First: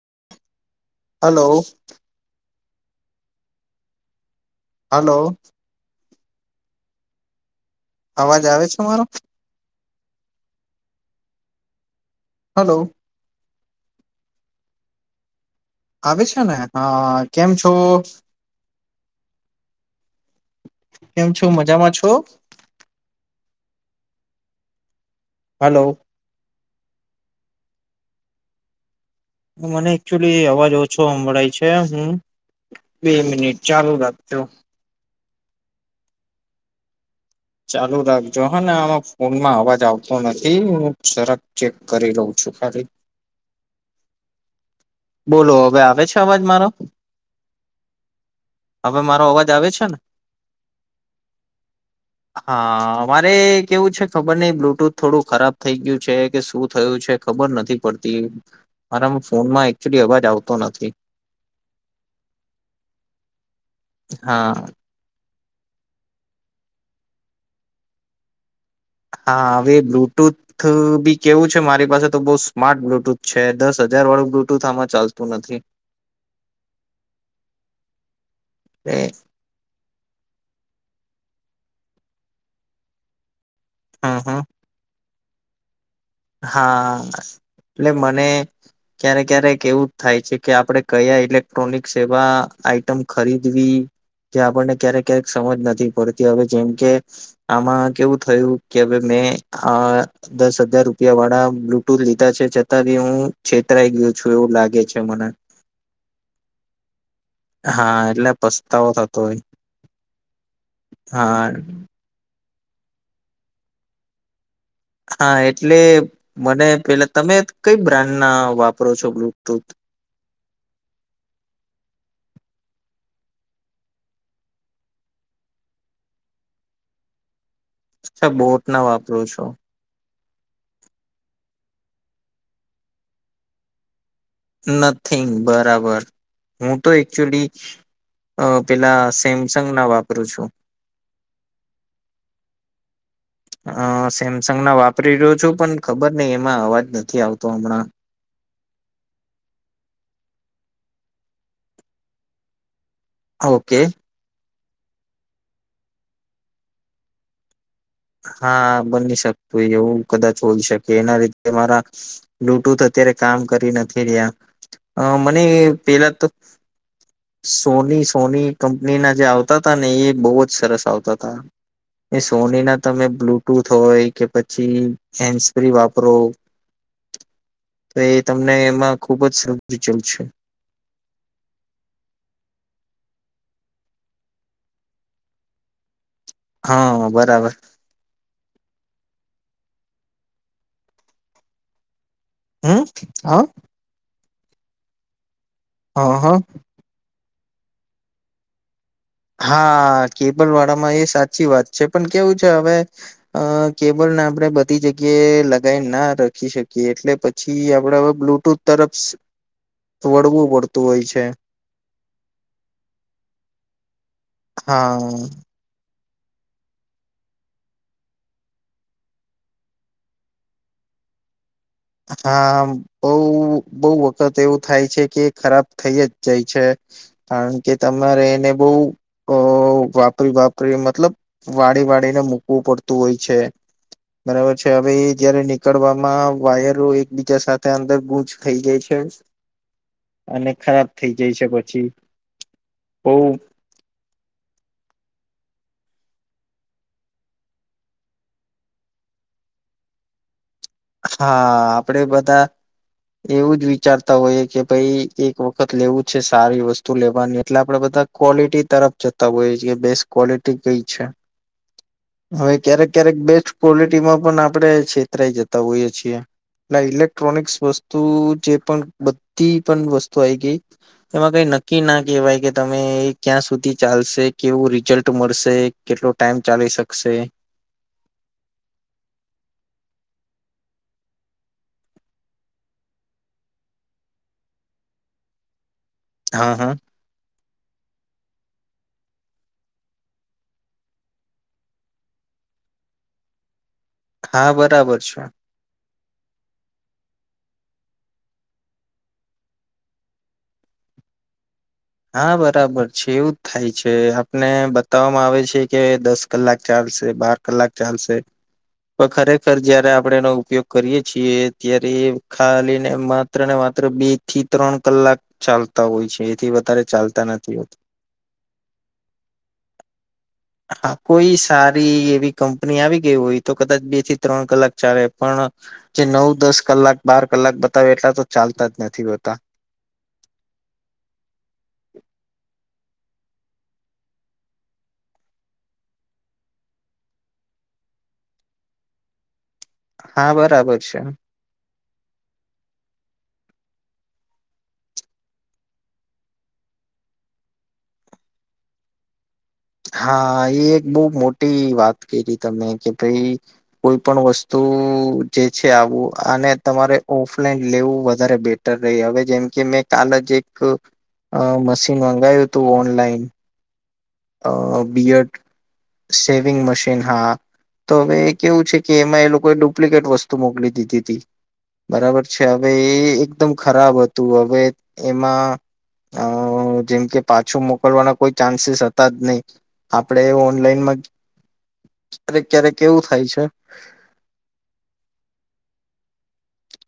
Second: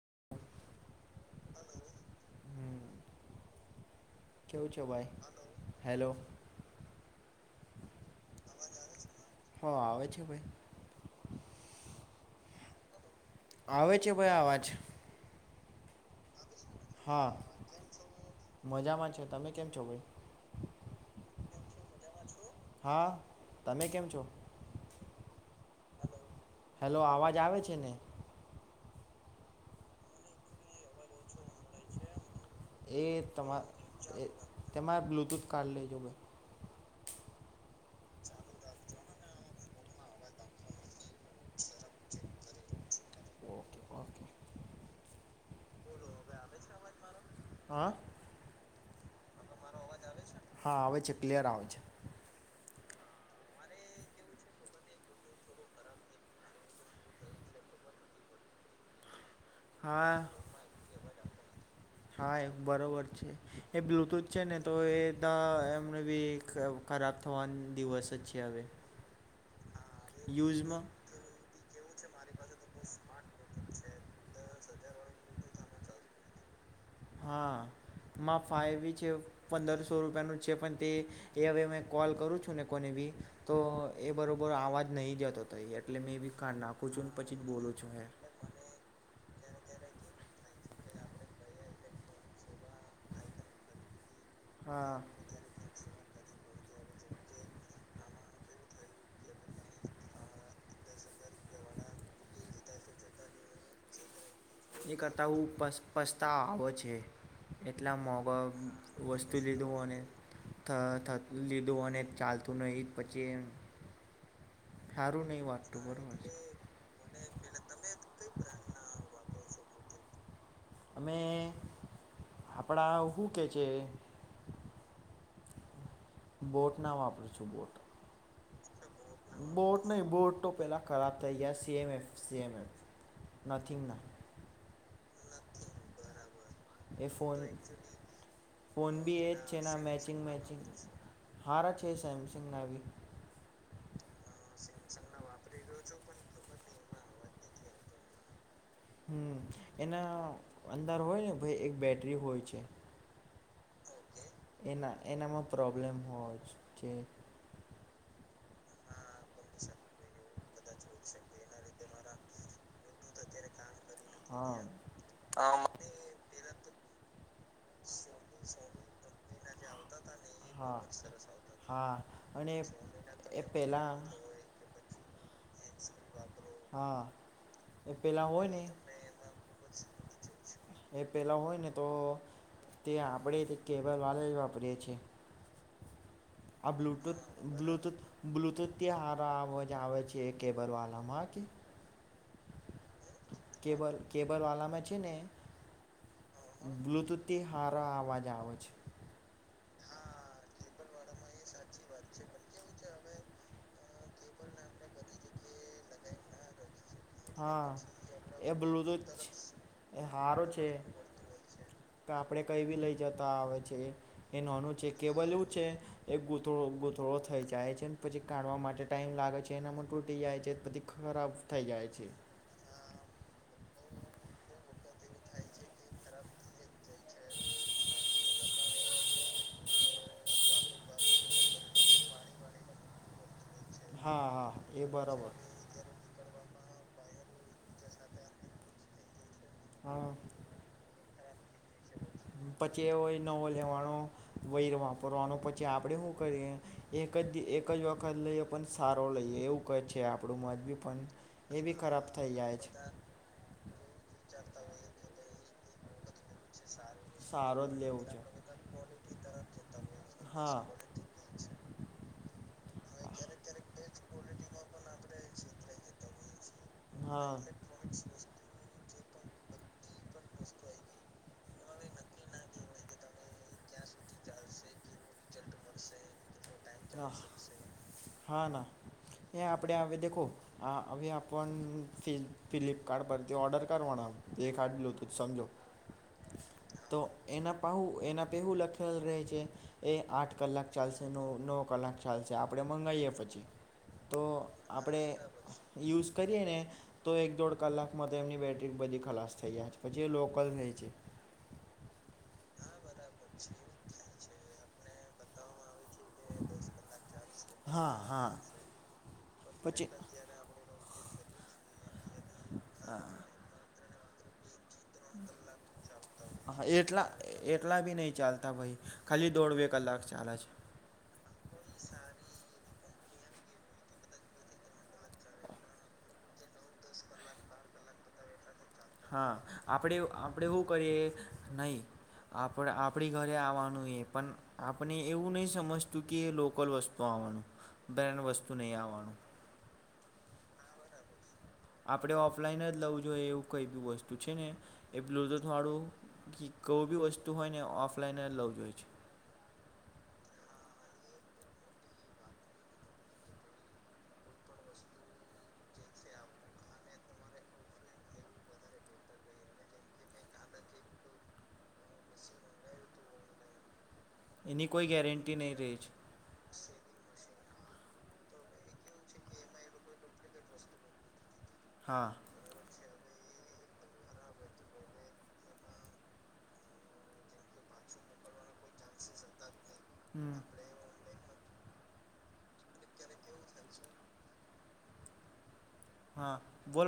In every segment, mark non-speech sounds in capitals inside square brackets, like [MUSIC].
[INAUDIBLE] Hello. હમ કેવું છે ભાઈ? Hello hello. અવાજ આવે છે મારો? હા આવે છે ને. હલો. આવે છે ભાઈ અવાજ. આવે છે ને? હા! કેમ છો? મજામાં છે. તમે કેમ છો ભાઈ? કેમ છો. મજામાં છો? હા. તમે કેમ છો? હલો. હેલો અવાજ આવે છે ને? મને એકચુલી, અવાજ ઓછો સંંભળાય છે. હ હું એ બે મિનિટ, ચાલુ રાખજો. કાલ. ચાલુ રાખજો હાને આમાં ફોનમાં અવાજ આવતો નથી. હું સરક ચેક કરી રહઉ છું ખાલી. ઓકે ઓકે બોલો, હવે આવે છે અવાજ મારો? હા? હવે મારો અવાજ આવે છે ને? હા આવે છે. ક્લિયર આવે છે. અરે કેવું છે, ખબર નઈ બ્લુટુથ થોડું ખરાબ થઈ ગયું છે. કે શું થયું છે? ખબર નથી પડતી. મારા ફોનમાં. તેરી હા અવાજ આવતો નથી. હા બરોબર છે. એ બ્લુટૂથ છે ને હા તો એ. બ એમને બી ખરાબ થવા દિવસ જ છે અવે. હા. હવે બ્લુટુથ બી કેવું છે મારી પાસે તો બહુ સ્માર્ટ બ્લુટૂથ છે. દસ હજાર વાળું બ્લુ. મોોટું થમાં ચાલતું નથી. હા. માં ફાઈી એ છે. પંદરસો રૂપિયાનું છે. પણ તે. એ હવે મે કોલ કરું છું ને કોને બી. તો એ હમ હમ બરોબર આવા જ નહીં જતો. [INAUDIBLE] કાઢ નાખું છું ને હા. પછી જ બોલું એટલે છું હે મને ક્યારે ક્યારેક કેવું થાય છે. કે આપડણે કયા ઇલેક્ટ્રોનિક સેવા આઈટમ ખરીદવી. જે આપણને હા ક્યારેક ક્યારેક સમજ નથી પડતી હવે જેમ કે, આમાં કેવું થયું કે મેં આ દસ હજાર એ વાળા બ્લુટૂથ લીધા છે જતાં બી હું છેતરાઈ ગયો છું. એવું લાગે એ છે મને કરતા હું પ પછતાવો આવે છે. એટલા હા એટલે મોગા પસ્તાવો થતો વસ્તુ હોય લીધું અને હા લીધું અને ચ ચાલતું નહી પછી એમ. સારું હા નહીં એટલે વાગતું બરોબર છે મને પેલા તમે કઈ બ્રાન્ડ ના વાપરો છો બુટ? [UNINTELLIGIBLE] અમે આપણા શું કે છે. બોટ ના વાપરું છું બોટ. અચા બોટ ના વાપ બોટ નહી બોટ. ફોટો પહેલાં ખરાબ થઈ ગયા સીએમએફ સીએમએફ નથીથિંગ ના [UNINTELLIGIBLE] નથીગ બરાબર હું તો એ ફોન એકચુલી, ફોન પેલા બી એ જ છે ના સેમસંગના મેચિંગ વાપરું છું. મેચિંગ હારા છે સેમસંગના બી સેમસંગના વાપરી રહ્યો છું પણ ખબર નહી એમાં અવાજ નથી નથી આવતો હમણાં. હમ એના અંદર હોય ને ભાઈ એક બેટરી હોય છે. ઓકે. એના એનામાં પ્રોબ્લેમ હો છે. હા બની શ હોય એવું કદાચ. હોઈ શકે એના રી મારા, બ્લુટુથ અત્યારે કામ કરી નથી હા રહ્યા, મને પેલા તો સોની સોની કંપનીના જે આવ આવતાતા ને એ. બહુજ હા સરસ આવતા હતા, હા એ અને સોનીના તમે એ બ્લુટૂથ પહેલાં હોય કે પછી હેન્ડ સ્પ્રી વાપરો, હા તો એ પહેલાં હોય તમને ને એમાં ખૂબ જ સમચલ છે. એ પહેલાં હોય ને તો તે આપણે તે કેબલ વાલે જ વાપરીએ છીએ. આ હા બ્લુટૂથ બરાબર બ્લુટથ બ્લુટથથી હારા આ હોય. આવે છે કેબર વાલામાં હ કે હમ્મ હા. કેબલ કેબલવાલામાં છે ને. હ હ. અતિ હારા અવાજ આવે છે. હા કેબલ વાળામાં એ સાચી વાત છે, પણ કેવું છે હવે અહ કેબલ ને આપણે બધી જગ્યાએ લગાઈ ના રાખી શકીએ એટલે પછી હા આપડે હવે એ બ્લુટૂથ તરફ બ્લુટુથ એ હારો વળવું છે, પડતું હોય છે કે આપડે કઈ બી લઈ જતા આવે છે. એ નોનું છે હા કેબલું જેવું જ છે એ ગૂતળો ગૂંથળો થઈ જાય છે ને પછી કાઢવા માટે ટાઈમ લાગે છે, એનામાં તૂટી જાય છે પછી ખરાબ થઈ જાય. છે હા બહું બઉુ વખત એવું થાય છે કે એ ખરાબ થઈ જ જાય છે, કારણ કે તમારે એને બહું અહ વાપરી-વાપરી મતલબ વાળી-વાળીને મૂકવું પડતું હોય છે. હા હા બરાબર છે. એ હવે ઈ બરાબર જયારે નીકળવામાં વાયરો એકબીજા સાથે અંદર ગુંચ થઇ જાય છે. હા અને ખરાબ થઇ જાય છે પછી. પછી એવો ય બહું નવો લેવાનો વૈર વાપરવાનો, પછી આપણે હું કરીએ એક જ એક જ વખત લઈએ પણ સારો લઈએ એવું કહે છે આપણું મન. હા પણ એ બી ખરાબ થઈ જાય છે. ચાર તા હોઈએ કે ભઈ એક વખ ખત લેવું જ છે સારી વસ્તુ લેવાની, એટલે સારો જ આપડે બધા લેવું છે. ક્વોલિટી તરફ જતા હોઈએ છીએ કે બેસ્ટ ક્વોલિટી હા. કઈ છે. હવે ક્યારેક-ક્યારેક બેસ્ટ ક્વોલિટીમાં પણ આપણે છેતરાઈ જત તા હોઈએ છીએ. એટલે હા. ઇલેક્ટ્રોનિકસ વસ્તુ જે પણ બધી પણ વસ્તુ આવી ગઈ એમાં કઈ નક્કી ના કહેવાય કે તમે ક્યાં સુધી ચાલશે, કેવું રિઝલ્ટ મળશે, કેટલો ટાઈમ ચાલી હા, શકશે હા ના એ આપડે હવે દેખો હા હવે આપન ફિ ફ્લિપકાર્ટ પરથી ઓર્ડર કરવાના એ કાઢલું તો સમજો હા હા તો એના પાઉ એના પેહું લખેલ રહે છે એ આઠ કલાક ચાલશેનો નો કલાક ચાલશે, આપડે મંગાઈએ પછી તો હા બરાબર આપડે છે. યુઝ કરીએ ને તો એક દોઢ કલાકમાં તો એમની બેટરી બધી ખલાસ થઈ જાય છે, પછી એ લોકલ થઈ છે. હા બરાબર છે, એવું જ થાય છે, આપ ને બતાવવામાં આવે છે કે દસ કલાક ચાલશે, બાર કલાક હા ચાલશે, હા પણ ખરેખર પછી જયારે આપણે એનો ઉપયોગ કરીએ છીએ અત્યારે એ ખાલી ને માત્ર ને માત્ર બી [INAUDIBLE] ત્રણ કલાક ચાલતા હોય છે, એથી વ હા એટલા એટલા બી નઈ ચાલતા ભાઈ, ખાલી દોઢ બે કલાક ચાલે છે. પની આવી ગઈ હોય તો કદાચ બે થી ત્રણ કલાક ચાલે પણ જે નવ, દસ કલાક, બાર કલાક બતાવે એટલા તો ચાલતા જ નથી હા હોતા આપડે આપડે હુ કરીએ નઈ આપડે આપ આપડી ઘરે આવવાનું એ પણ આપણે એવું નહીં સમજતું કે એ લોકલ વસ્તુ આવવાનું બ્રેન્ડ વસ્તુ નહીં આવવાનું. હા બરાબર છે. આપણે ઓફલાઈન જ લવું જોઈએ એવું કઈ બી વસ્તુ છે ને એ બ્લુટૂથ વાળું કી કો બી વસ્તુ હોય ને ઓફલાઈન જ લવું જોઈએ છે. હા એ એક બઉ મોટી વાત કરી તમે કે ભાઈ કોઈ પણ વસ્તુ જે છે આવું આને તમારે ઓફલાઈન લેવું વધારે બેટર રે હવે જેમ કે મેં કાલ જ એક મશીન મંગાયુ તું ઓનલાઈન એની અ કોઈ બિયડ ગેરંટી નહીં રહે છે શેવિંગ મશીન હા. તો હવે એ કેવું છે કે એમાં એ લોકોએ ડુપ્લિકેટ વસ્તુ મોકલી દીધી તી. હા બરાબર છે હવે એકદમ ખરાબ હતું હવે એમાં અઅઅ જેમ કે પાછો મોકલવાના કોઈ ચાન્સીસ અ ત જ નહી. આપડે હમ ઓનલાઈન માં ક્યારેક ક્યારેક એવું થાય છે હા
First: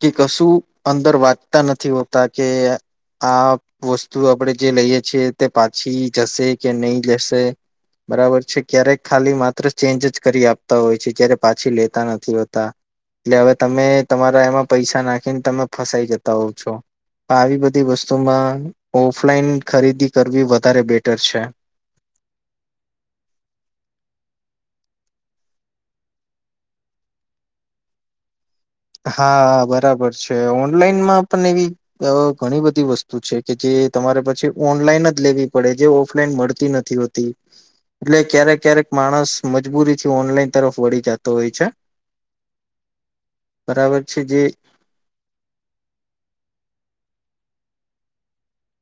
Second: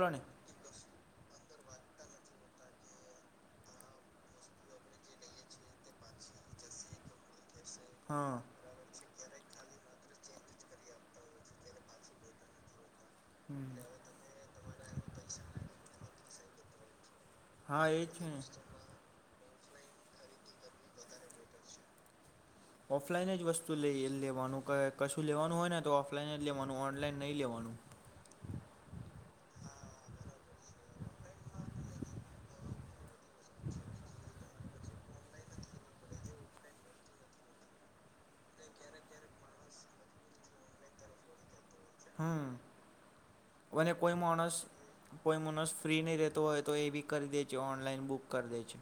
કે ને કશું અન અંદર વાંચતા નથી હોતા કે આ વસ્તુ આપડે જે લઈએ છીએ તે પાછી જશે કે નહી લેશે. હા બરાબર છે ક્યારેક ખાલી માત્ર ચેન્જ જ કરી આપતા હોય છે. જયારે પાછી લેતા નથી હોતા. એટલે હવે હમ તમે તમારા એમાં પૈસા નાખીને તમે ફસાઈ જતા હોવ છો. આવી બધી હા એ જ છે ને વસ્તુમાં ઓફલાઈન ખરીદી કરવી વધારે બેટર છે. ઓફલાઈન જ વસ્તુ લઈ લેવાનું ક કશું લેવાનું હોય ને તો ઓફલાઈન જ લેવાનું ઓનલાઈન નહી લેવાનું. હા બરાબર છે. ઓનલાઈનમાં પણ એવી અ ઘણી બધી વસ્તુ છે કે જે તમારે પછી ઓનલાઈન જ લેવી પડે જે ઓફલાઈન મળતી નથી હોતી. એટલે ક્યારેક ક્યારેક માણસ મજબૂરીથી ઓનલાઈન તરફ વળી જાતો હોય છે. વને બરાબર કોઈ છે જે માણસ કોઈ માણસ ફ્રી નઈ રહેતુ હોય તો એ બી કરી દે છે ઓનલાઈન બુક કરી દે છે.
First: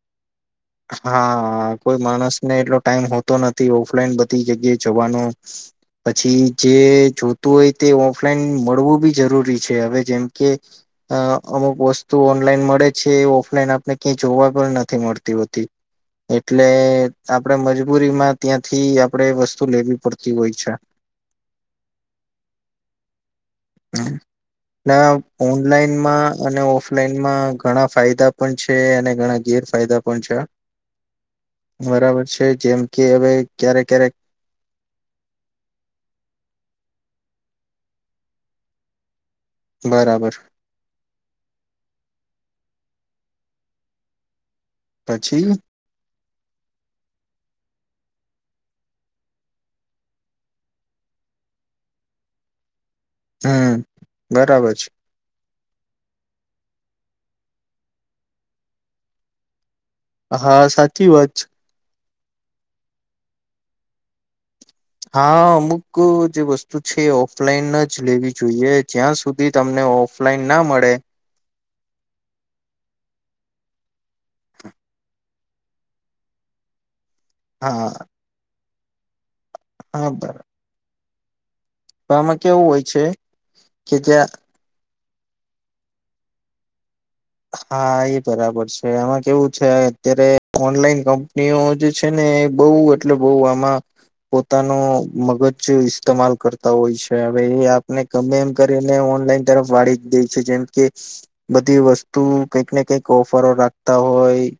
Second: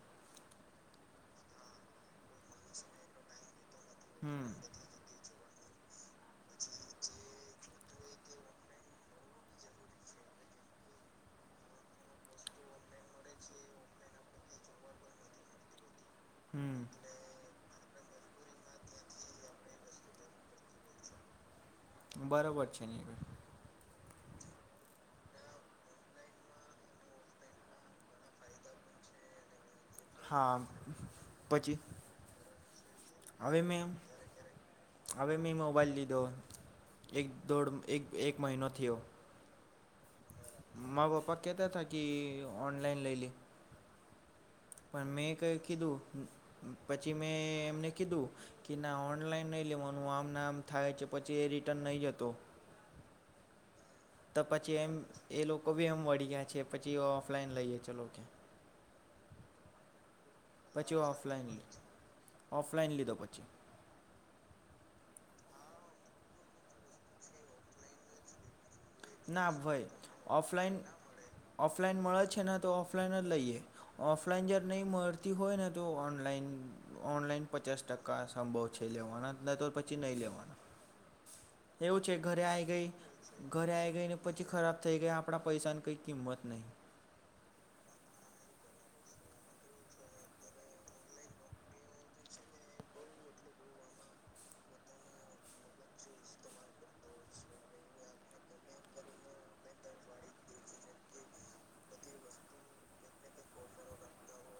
હા કોઈ માણસ ને એટલો ટાઈમ હોતો ન ઓફલાઈન બધી હમ જગ્યાએ જવાનો પછી જે જોતું હોય તે ઓફલાઈન મળવું બી જરૂરી છે. હવે જેમ કે અ અમુક વસ્તુ ઓનલાઈન મળે છે. ઓફલાઈન આપને ક્યાંય જોવા પણ નથી મળ તીવતી એટલે હમ આપડે મજ બૂરીમાં ત્યાંથી આપડે વસ્તુ લેવી પડતી હોય છે. બરોબર છે ને. ના ઓનલાઈનમાં અને ઓફલાઈનમાં ઘણા ફાયદા પણ છે અને ઘણા ગેર હા પછી બરાબર છે જેમ કે હવે મે ક્યારેક ક્યારેક હવે મેં મોબાઈલ લીધો એક દોડ એક એક મહિનો થયો. બરાબર. મા બાપા કેતા થ કે ઓનલાઈન લઈ લી પણ મેં પછી કઈ કીધું પછી મેં એમને કીધું કે ના ઓનલાઈન નહી લેવાનું આમ ના આમ થાય છે પછી એ રિટર્ન નહી જતો. હમ તો બરાબર પછી છે એમ એ લોકો ભી એમ વળ્યા છે. પછી ઓફલાઈન લઈએ ચલો કે. હા પછી સાચી વાત છે. ઓફલાઈન ઓફલાઈન લીધો પછી. હા અમુક જે વસ્તુ છે ઓફલાઈન જ લેવી જોઈએ. જ્યાં ના સુધી તમને ભાઈ ઓફલાઈન ના મળે ઓફલાઈન મળે છે ને તો ઓફલાઈન જ લઈએ ઓફલાઈન જ્યારે નહીં મળતી હોય ને તો ઓનલાઈન ઓનલાઈન પચાસ હા ટકા સંભવ છેલ્લેવણા. નાતોર પછી હા નહીં બરાબર લેવાનું. એવું છે તો આમાં ઘરે કેવું આઈ હોય ગઈ છે ઘરે આઈ કે ગઈ ને જ્યાં પછી ખરાબ થઈ ગયા આપડા પૈસાની કંઈ કિંમત નહીં. હા, એ બરાબર છે આમાં કેવું છે અત્યારે ઓનલાઈન કંપનીઓ જે છે ને એ બહુ એટલે બહુ આમાં પોતાનો મગજ ઇસ્તેમાલ કરતા હોય છે હવે એ આપને ગમે એમ કરીને ઓનલાઈન તરફ વાળી જ દે છે જેમ કે બધી વસ તું કંઈક ને કઈક ઓફરો રાખતા હોય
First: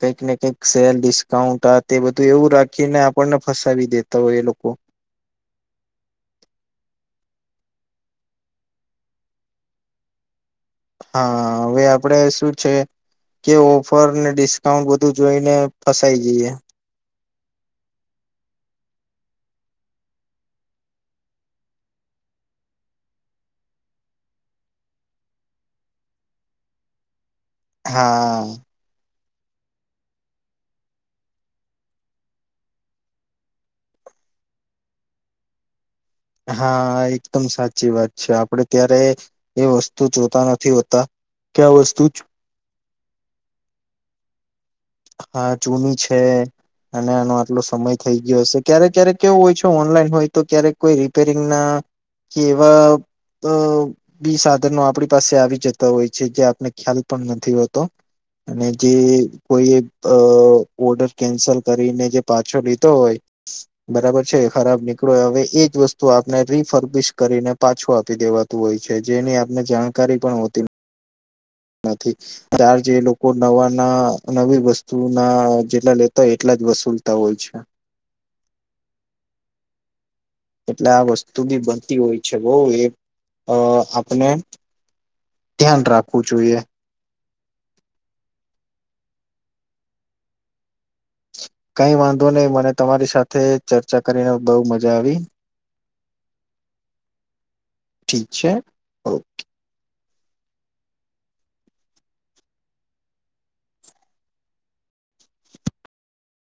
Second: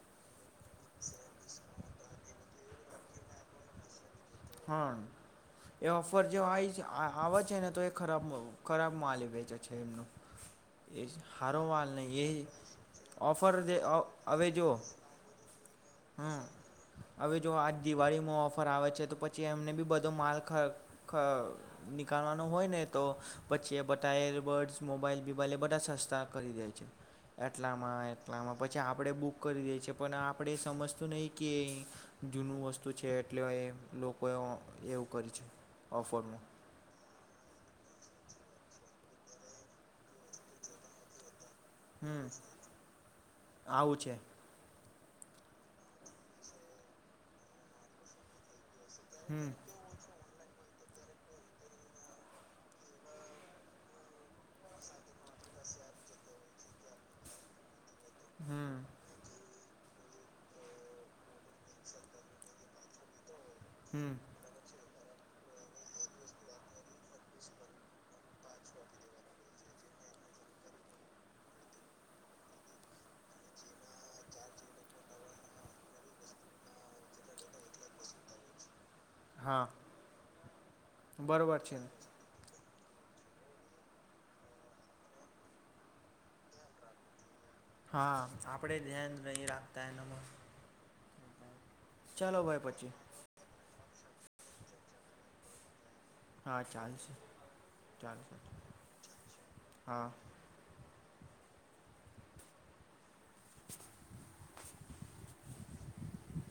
કંઈક ને કઈક સેલ ડિસ્કાઉન્ટ આ તે બધું એવું રાખીને આપણને ફસાવી દે. હા, એ ઓફર જે આવી છે હા હાવર છે ને તો એ ખરાબ ખરાબ માલ વેચે છે એમનું. હા હવે આપડે શું છે કે ઓફર ને હવે જો ડિસ્કાઉન્ટ બધું જોઈને ફસાઈ હં જઈએ. હવે જો આજ દિવાળીમાં ઓફર આવે છે તો પ છી એમને બી બધો માલ ખ ખ નીકળવાનો હોય ને તો પછી એ બધા એરબર્ડસ મોબાઈલ બીબાઈલ એ બધા સસ્તા કરી દે છે. એટલામાં હા એટલામાં પછી આપડે બુક કરી દે છે પણ આપડે સમજતું નહીં કે જૂનું વસ્તુ છે એટલે એ લોક કોઈ ઓ એવું કરી છે. ઓફરમાં હા, એકદમ સાચી વાત છે. આપડે ત્યારે એ વસ્તુ જોતા નથી હોતા કે આ વસ્તુ હમ્મ, આવું છે. હા જૂની છે અને આનો આટલો સમય થઈ ગયો શે ક્યારે ક્યારેક કેવું હમ હોય છે ઓનલાઈન હોય તો ક્યારેક કોઈ રી રિપેરિંગ ના કે એવા બ બી સાધનો આપણી પાસે આવી જતા હોય છે જે આપને ખ્યાલ પણ નથી હો તો અને હમ જે કોઈએ અ ઓર્ડર કેન્સલ કરીને જે પાછો લીધો હોય હમ બરાબર છે ખરાબ ની પડે હવે એ જ વસ્ત તુ આપને રીફર્બિશ કરીને પાછું આપી દેવાતું હોય છે જેની આપને જાણકારી પણ હોતી નથી તાર જે લોકો નવા ના નવી વસ્તુના જેટલા લેતા હોય એટલા જ વસૂલતા હોય છે. હા. એટલે આ વસ્તુ બરોબર બી છે બનતી હોય છે બઉ એ અ આપણે ધ્યાન રાખવું જોઈએ. હા આપડે ધ્યાન નહી રાખતા એનામાં કંઈ વાંધો ચાલો નઈ ભાઈ મને પછી તમારી સાથે ચર્ચા કરીને બઉ મજા આવી. હા ચાલશે ઠીક ચાલશે છે ઓ ચાલશે હા.